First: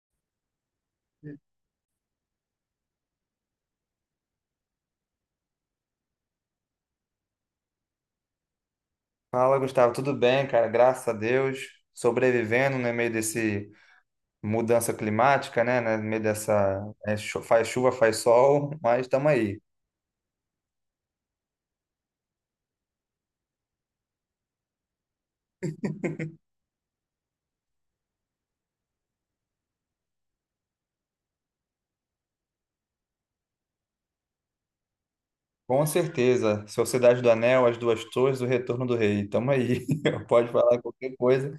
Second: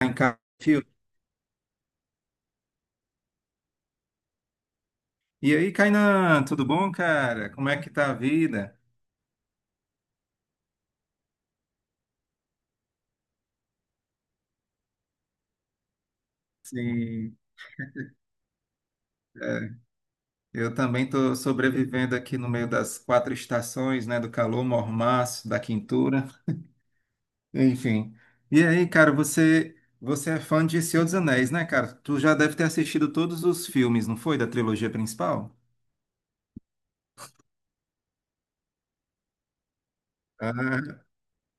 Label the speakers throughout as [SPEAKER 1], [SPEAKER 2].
[SPEAKER 1] Em casa, fio. E aí, Kainan, tudo bom, cara? Como é que tá a vida?
[SPEAKER 2] Fala, Gustavo, tudo bem, cara? Graças a Deus, sobrevivendo no meio desse mudança climática, né? No meio dessa
[SPEAKER 1] Sim,
[SPEAKER 2] faz chuva, faz sol, mas estamos aí.
[SPEAKER 1] é, eu também estou sobrevivendo aqui no meio das quatro estações, né, do calor, mormaço, da quintura, enfim. E aí, cara, você é fã de Senhor dos Anéis, né, cara? Tu já deve ter assistido todos os filmes, não foi, da trilogia principal?
[SPEAKER 2] Com certeza, Sociedade do Anel, As Duas Torres, O Retorno do Rei, estamos aí. Pode falar
[SPEAKER 1] Ah,
[SPEAKER 2] qualquer coisa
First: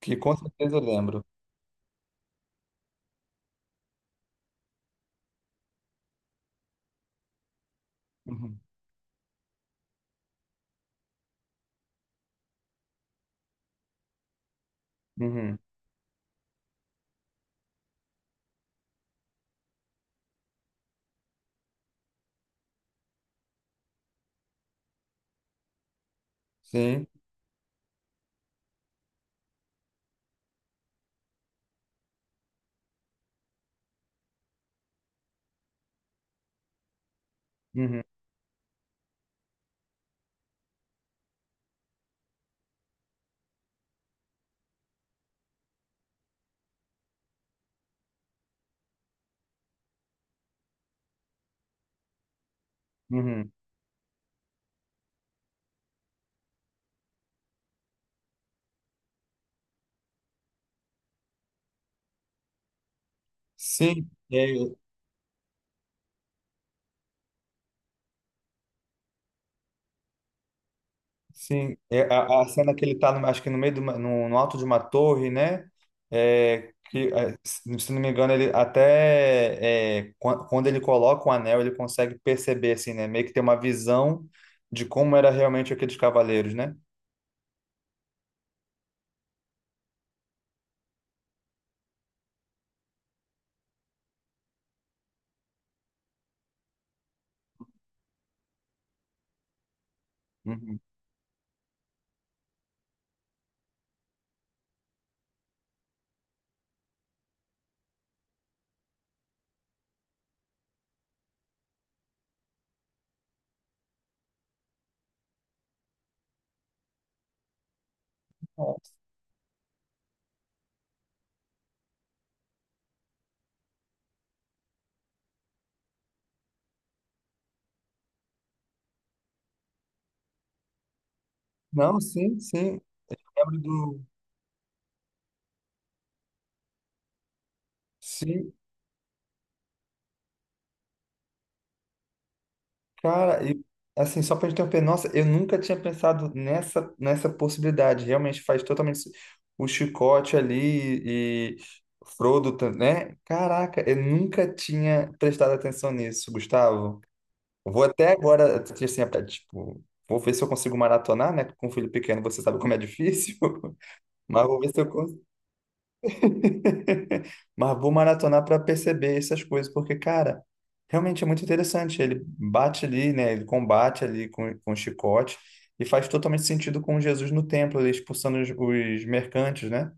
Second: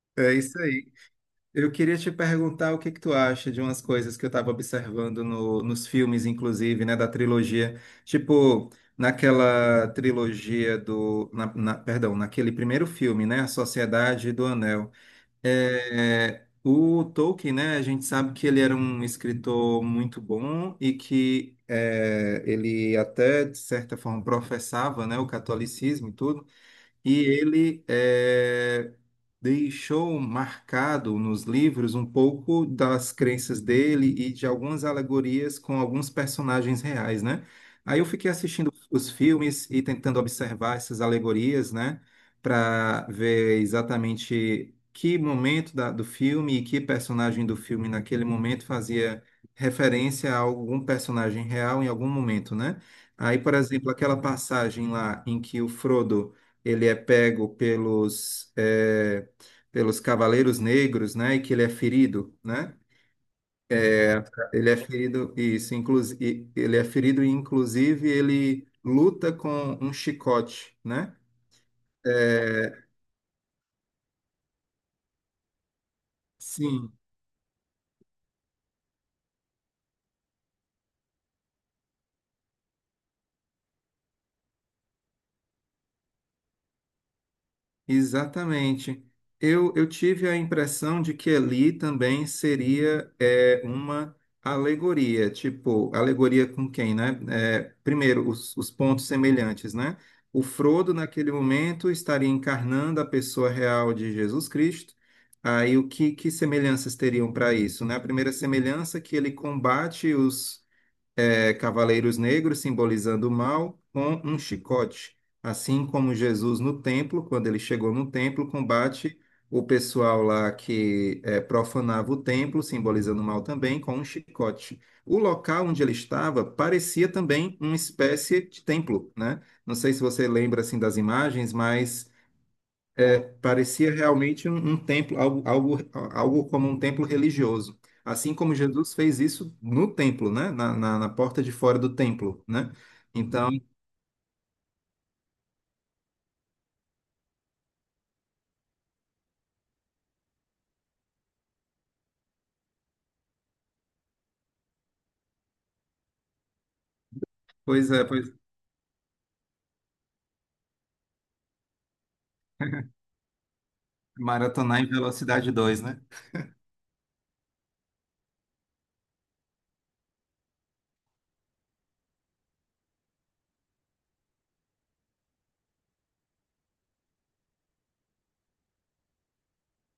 [SPEAKER 2] que
[SPEAKER 1] é
[SPEAKER 2] com
[SPEAKER 1] isso
[SPEAKER 2] certeza eu
[SPEAKER 1] aí.
[SPEAKER 2] lembro.
[SPEAKER 1] Eu queria te perguntar o que que tu acha de umas coisas que eu estava observando nos filmes, inclusive, né, da trilogia.
[SPEAKER 2] Uhum.
[SPEAKER 1] Tipo, naquela trilogia do... perdão, naquele primeiro filme, né, A Sociedade do Anel.
[SPEAKER 2] Uhum.
[SPEAKER 1] É, o Tolkien, né, a gente sabe que ele era um escritor muito bom e que ele até, de certa forma, professava, né, o catolicismo e tudo.
[SPEAKER 2] Sim.
[SPEAKER 1] E ele deixou marcado nos livros um pouco das crenças dele e de algumas alegorias com alguns personagens reais, né? Aí
[SPEAKER 2] Uhum.
[SPEAKER 1] eu fiquei assistindo os filmes e tentando observar essas alegorias, né? Para ver exatamente que momento do filme e que personagem do filme naquele momento fazia referência a algum personagem real em algum momento, né? Aí,
[SPEAKER 2] Uhum.
[SPEAKER 1] por exemplo, aquela passagem lá em que o Frodo ele é pego pelos Cavaleiros Negros, né? E que ele é ferido, né?
[SPEAKER 2] Sim. É.
[SPEAKER 1] Ele é ferido, isso, inclusive, ele é ferido e, inclusive, ele luta com um chicote, né?
[SPEAKER 2] Sim, é a cena
[SPEAKER 1] Eh,
[SPEAKER 2] que ele tá, acho que no meio do, no alto de uma torre, né?
[SPEAKER 1] sim,
[SPEAKER 2] Que, é, se não me engano, ele até quando ele coloca o anel, ele consegue perceber, assim, né? Meio que ter uma visão de como era realmente aqueles cavaleiros, né?
[SPEAKER 1] Exatamente. Eu tive a impressão de que ali também seria uma alegoria, tipo, alegoria com quem, né? É, primeiro, os pontos semelhantes, né? O
[SPEAKER 2] Uhum.
[SPEAKER 1] Frodo, naquele momento, estaria encarnando a pessoa real de Jesus Cristo. Aí, o que, que semelhanças teriam para isso, né? A primeira semelhança é que ele combate os cavaleiros negros simbolizando o mal com um chicote, assim como Jesus no templo, quando ele chegou no templo, combate o pessoal lá que profanava o templo, simbolizando o mal também, com um chicote. O local onde ele estava parecia também uma espécie de templo, né? Não sei se você lembra assim das imagens,
[SPEAKER 2] Não,
[SPEAKER 1] mas
[SPEAKER 2] sim, sim. Lembro
[SPEAKER 1] parecia
[SPEAKER 2] do.
[SPEAKER 1] realmente um templo, algo como um templo religioso. Assim
[SPEAKER 2] Sim.
[SPEAKER 1] como Jesus fez isso no templo, né? Na porta de fora do templo, né?
[SPEAKER 2] Cara,
[SPEAKER 1] Então,
[SPEAKER 2] e assim, só pra gente interromper, nossa, eu nunca tinha pensado nessa possibilidade. Realmente faz totalmente o chicote ali e Frodo, né? Caraca, eu nunca tinha prestado atenção nisso, Gustavo. Eu vou
[SPEAKER 1] pois é,
[SPEAKER 2] até
[SPEAKER 1] pois,
[SPEAKER 2] agora, assim, até, tipo, vou ver se eu consigo maratonar, né? Com um filho pequeno, você sabe como é difícil. Mas vou ver se
[SPEAKER 1] maratonar em
[SPEAKER 2] eu...
[SPEAKER 1] velocidade dois, né?
[SPEAKER 2] Mas vou maratonar para perceber essas coisas, porque, cara, realmente é muito interessante. Ele bate ali, né? Ele combate ali com o chicote e faz totalmente sentido com Jesus no templo, ali expulsando os mercantes, né?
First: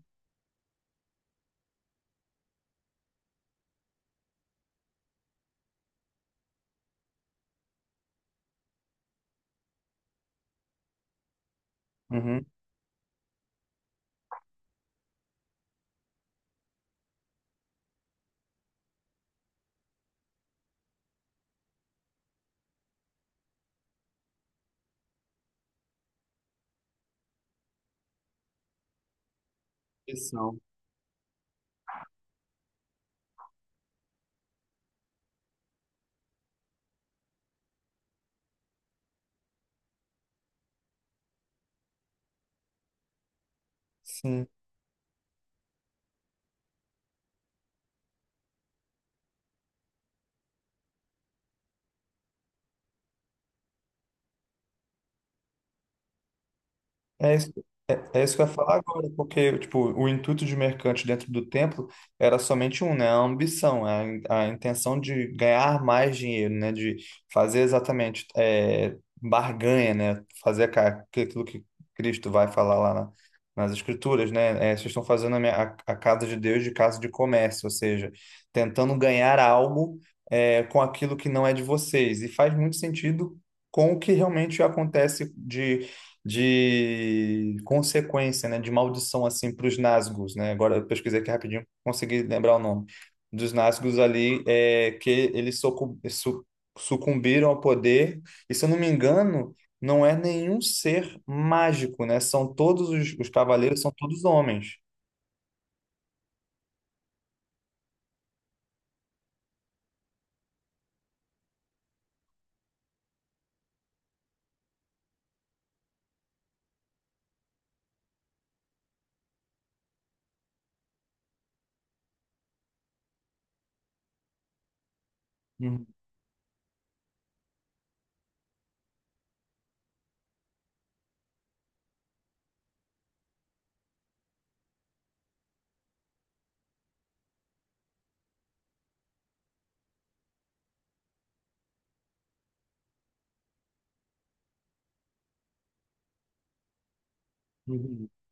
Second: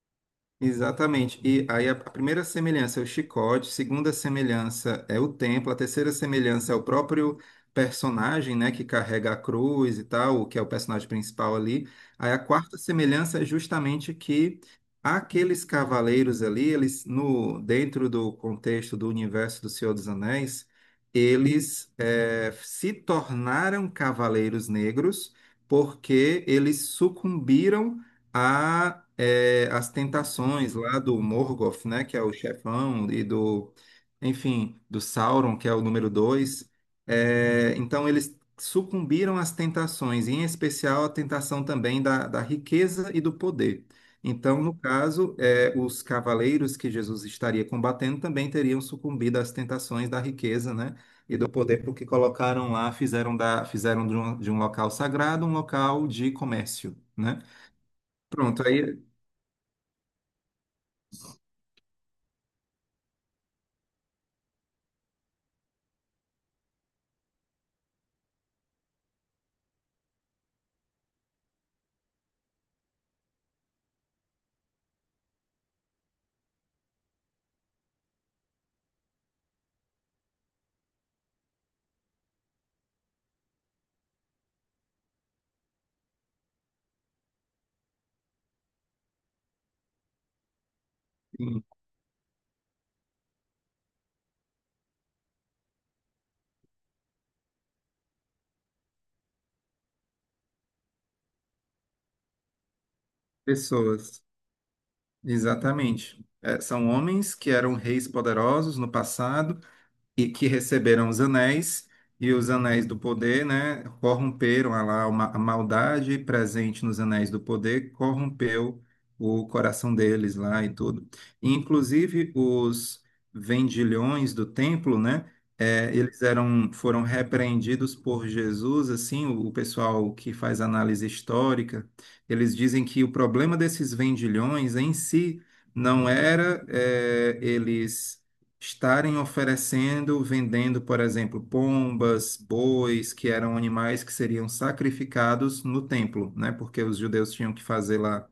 [SPEAKER 1] Exatamente. E aí a primeira semelhança é o chicote, a segunda semelhança é o templo, a terceira semelhança é o próprio personagem, né, que carrega a cruz e tal, que é o personagem principal ali. Aí a
[SPEAKER 2] Uhum.
[SPEAKER 1] quarta semelhança é justamente que aqueles cavaleiros ali, eles no dentro do contexto do universo do Senhor dos Anéis, eles se tornaram cavaleiros negros porque eles sucumbiram a as
[SPEAKER 2] Missão.
[SPEAKER 1] tentações lá do Morgoth, né, que é o chefão, e do, enfim, do Sauron, que é o número 2. Então eles sucumbiram às tentações, e em especial a tentação também da riqueza e do poder.
[SPEAKER 2] Sim.
[SPEAKER 1] Então, no caso, os cavaleiros que Jesus estaria combatendo também teriam sucumbido às tentações da riqueza, né, e do poder, porque colocaram lá, fizeram da, fizeram de um local sagrado um local de comércio,
[SPEAKER 2] É
[SPEAKER 1] né?
[SPEAKER 2] isso, é, é isso que eu ia
[SPEAKER 1] Pronto,
[SPEAKER 2] falar
[SPEAKER 1] aí
[SPEAKER 2] agora, porque tipo, o intuito de mercante dentro do templo era somente um, né? A ambição, a intenção de ganhar mais dinheiro, né? De fazer exatamente barganha, né? Fazer aquilo que Cristo vai falar nas Escrituras, né? É, vocês estão fazendo a casa de Deus de casa de comércio, ou seja, tentando ganhar algo com aquilo que não é de vocês. E faz muito sentido com o que realmente acontece de consequência, né, de maldição assim para os Nazgûs, né? Agora eu pesquisei aqui
[SPEAKER 1] sim,
[SPEAKER 2] rapidinho, consegui lembrar o nome dos Nazgûs ali, é que eles sucumbiram ao poder. E se eu não me engano, não é nenhum ser mágico, né? São todos os cavaleiros, são todos
[SPEAKER 1] pessoas,
[SPEAKER 2] homens.
[SPEAKER 1] exatamente. É, são homens que eram reis poderosos no passado e que receberam os anéis, e os anéis do poder, né, corromperam a lá uma, a maldade presente nos anéis do poder, corrompeu o coração deles lá e tudo. E, inclusive os vendilhões do templo, né,
[SPEAKER 2] Uhum,
[SPEAKER 1] foram repreendidos por Jesus, assim, o pessoal que faz análise histórica, eles dizem que o problema desses vendilhões em si não era, eles estarem oferecendo, vendendo, por exemplo, pombas, bois, que eram animais que seriam sacrificados no templo, né? Porque os judeus tinham que fazer
[SPEAKER 2] uhum.
[SPEAKER 1] lá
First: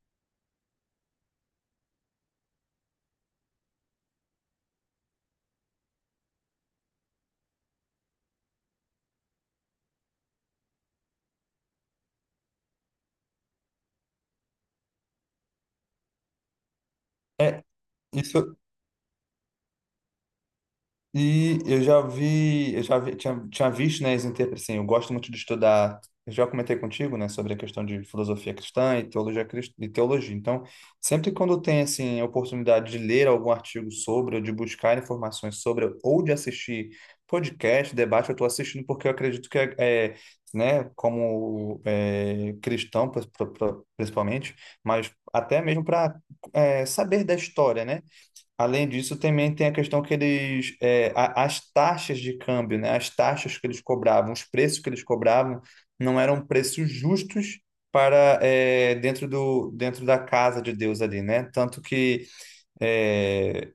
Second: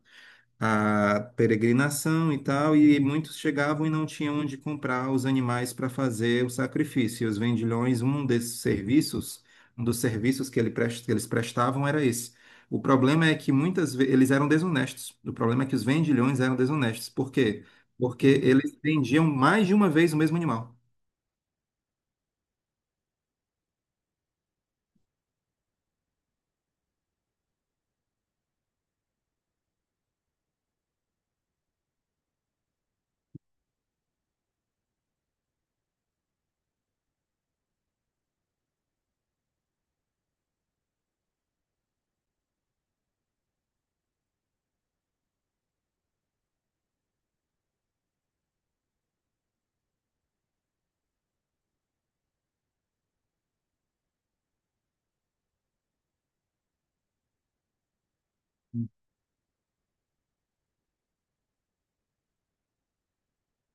[SPEAKER 1] a peregrinação e tal, e muitos chegavam e não tinham onde comprar os animais para fazer o sacrifício. E os vendilhões, um desses serviços, um dos serviços que, que eles prestavam era esse. O problema é que muitas vezes eles eram desonestos. O problema é que os vendilhões eram desonestos. Por quê? Porque
[SPEAKER 2] Isso.
[SPEAKER 1] eles vendiam mais de uma vez o mesmo animal.
[SPEAKER 2] E eu já vi, tinha, tinha visto, né, assim, eu gosto muito de estudar, eu já comentei contigo, né, sobre a questão de filosofia cristã e teologia, e teologia. Então, sempre quando tem, assim, a oportunidade de ler algum artigo sobre, ou de buscar informações sobre, ou de assistir podcast, debate, eu estou assistindo porque eu acredito que, é, né, como é, cristão, principalmente, mas até mesmo para saber da história, né? Além disso, também tem a questão que eles, é, as taxas de câmbio, né? As taxas que eles cobravam, os preços que eles cobravam, não eram preços justos para dentro do dentro da casa de Deus ali, né? Tanto que é,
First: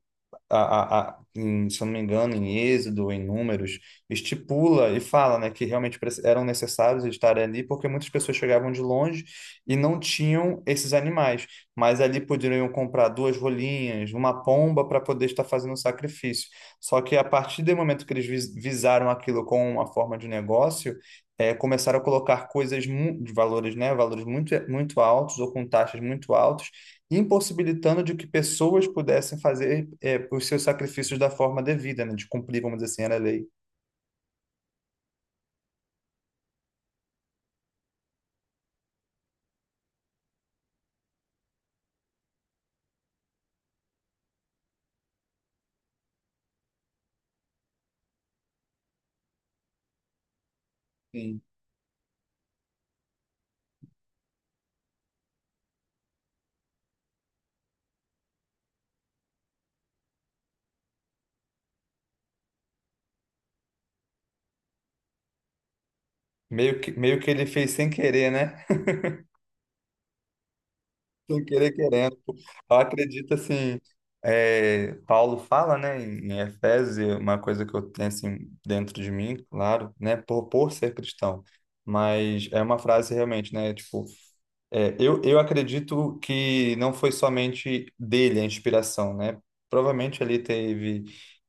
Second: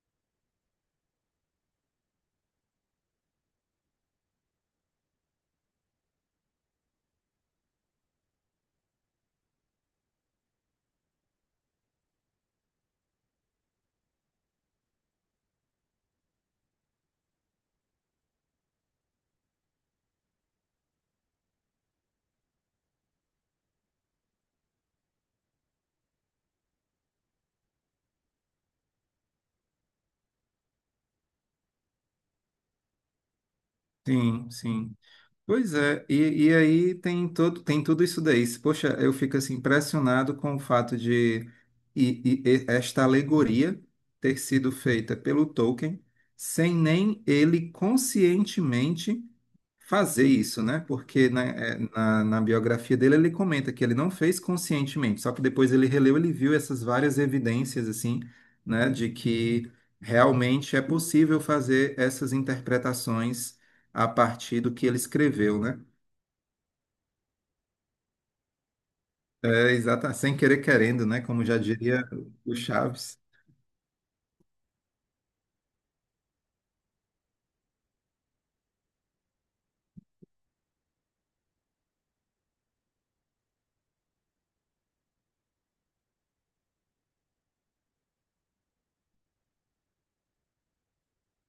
[SPEAKER 2] a, a, se eu não me engano, em Êxodo, em Números, estipula e fala, né, que realmente eram necessários estar ali, porque muitas pessoas chegavam de longe e não tinham esses animais, mas ali poderiam comprar duas rolinhas, uma pomba para poder estar fazendo o sacrifício. Só que a partir do momento que eles visaram aquilo como uma forma de negócio, começaram a colocar de valores, né, valores muito, muito altos ou com taxas muito altas, impossibilitando de que pessoas pudessem fazer os seus sacrifícios da forma devida, né? De cumprir, vamos dizer assim, era a lei.
[SPEAKER 1] Sim, sim. Pois é, e aí tem todo, tem tudo isso daí. Se, poxa, eu fico assim impressionado com o fato de e esta alegoria ter sido feita pelo Tolkien sem nem ele conscientemente fazer isso, né? Porque
[SPEAKER 2] Sim.
[SPEAKER 1] na biografia dele ele comenta que ele não fez conscientemente, só que depois ele releu, ele viu essas várias evidências assim, né, de que realmente é possível fazer essas interpretações a partir do que ele escreveu, né?
[SPEAKER 2] Meio que ele fez sem querer, né?
[SPEAKER 1] Sem querer querendo, né?
[SPEAKER 2] Sem
[SPEAKER 1] Como já
[SPEAKER 2] querer
[SPEAKER 1] diria
[SPEAKER 2] querendo.
[SPEAKER 1] o
[SPEAKER 2] Eu
[SPEAKER 1] Chaves.
[SPEAKER 2] acredito assim, é, Paulo fala, né, em Efésios, e é uma coisa que eu tenho assim dentro de mim, claro, né, por ser cristão, mas é uma frase realmente, né, tipo, eu acredito que não foi somente dele a inspiração, né? Provavelmente ali teve,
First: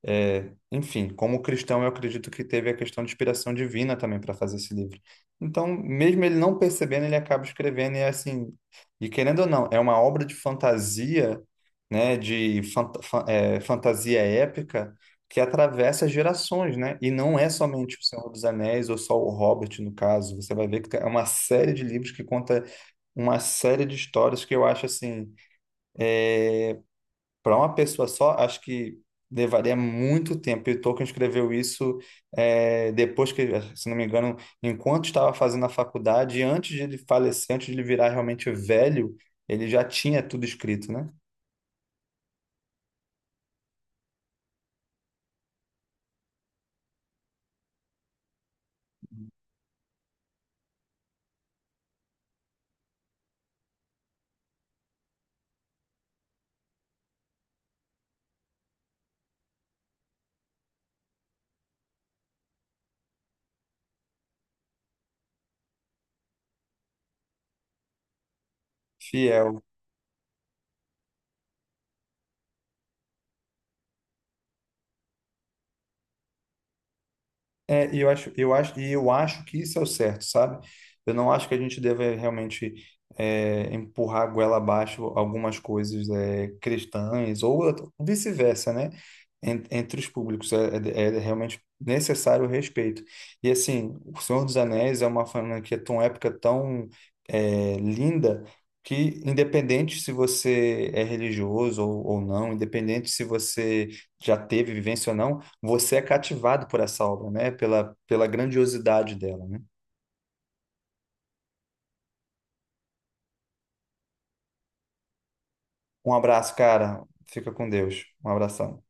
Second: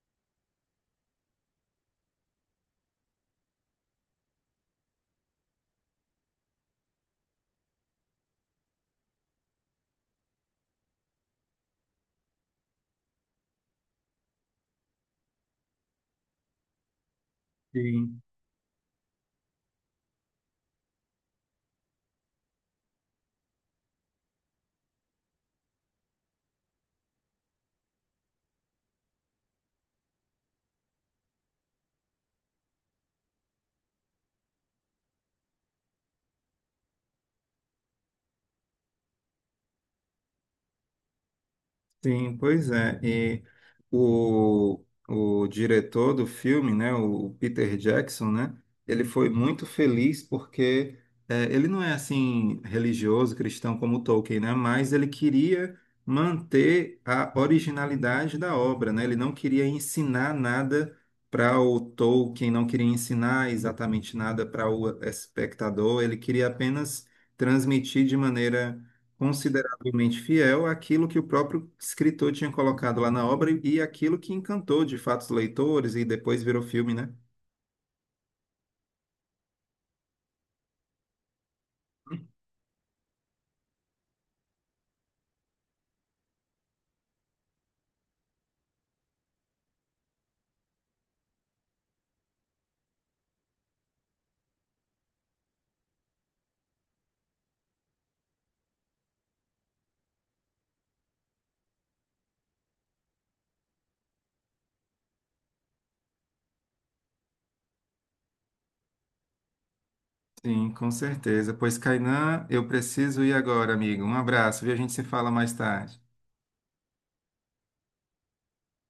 [SPEAKER 2] é, enfim, como cristão, eu acredito que teve a questão de inspiração divina também para fazer esse livro. Então, mesmo ele não percebendo, ele acaba escrevendo e assim, e querendo ou não, é uma obra de fantasia, né, de fantasia épica que atravessa gerações, né? E não é somente O
[SPEAKER 1] Sim.
[SPEAKER 2] Senhor dos Anéis ou só o Hobbit, no caso. Você vai ver que é uma série de livros que conta uma série de histórias que eu acho assim é, para uma pessoa só, acho que levaria muito tempo. E o Tolkien escreveu isso depois que, se não me engano, enquanto estava fazendo a faculdade, e antes de ele falecer, antes de ele virar realmente velho, ele já tinha tudo escrito, né?
[SPEAKER 1] Sim, pois é. E o, o diretor do filme, né, o Peter Jackson, né, ele foi muito feliz porque ele não é assim religioso, cristão como Tolkien, né, mas ele queria manter a originalidade da obra, né? Ele não queria ensinar nada para o Tolkien, não queria ensinar exatamente nada para o espectador, ele queria apenas transmitir de maneira
[SPEAKER 2] Fiel.
[SPEAKER 1] igualmente fiel àquilo que o próprio escritor tinha colocado lá na obra e aquilo que encantou de fato os leitores e depois virou filme, né?
[SPEAKER 2] É, e eu acho, e eu acho que isso é o certo, sabe? Eu não acho que a gente deve realmente empurrar a goela abaixo algumas coisas cristãs ou vice-versa, né? Entre os públicos é realmente necessário o respeito. E assim, O Senhor dos Anéis é uma franquia tão épica, tão linda, que independente se você é religioso ou não, independente se você já teve vivência ou não, você é cativado por essa obra, né? Pela, pela grandiosidade dela, né?
[SPEAKER 1] Sim, com certeza. Pois, Kainan, eu preciso ir agora, amigo. Um abraço, viu? A gente se fala mais tarde.
[SPEAKER 2] Um abraço, cara. Fica com Deus. Um abração.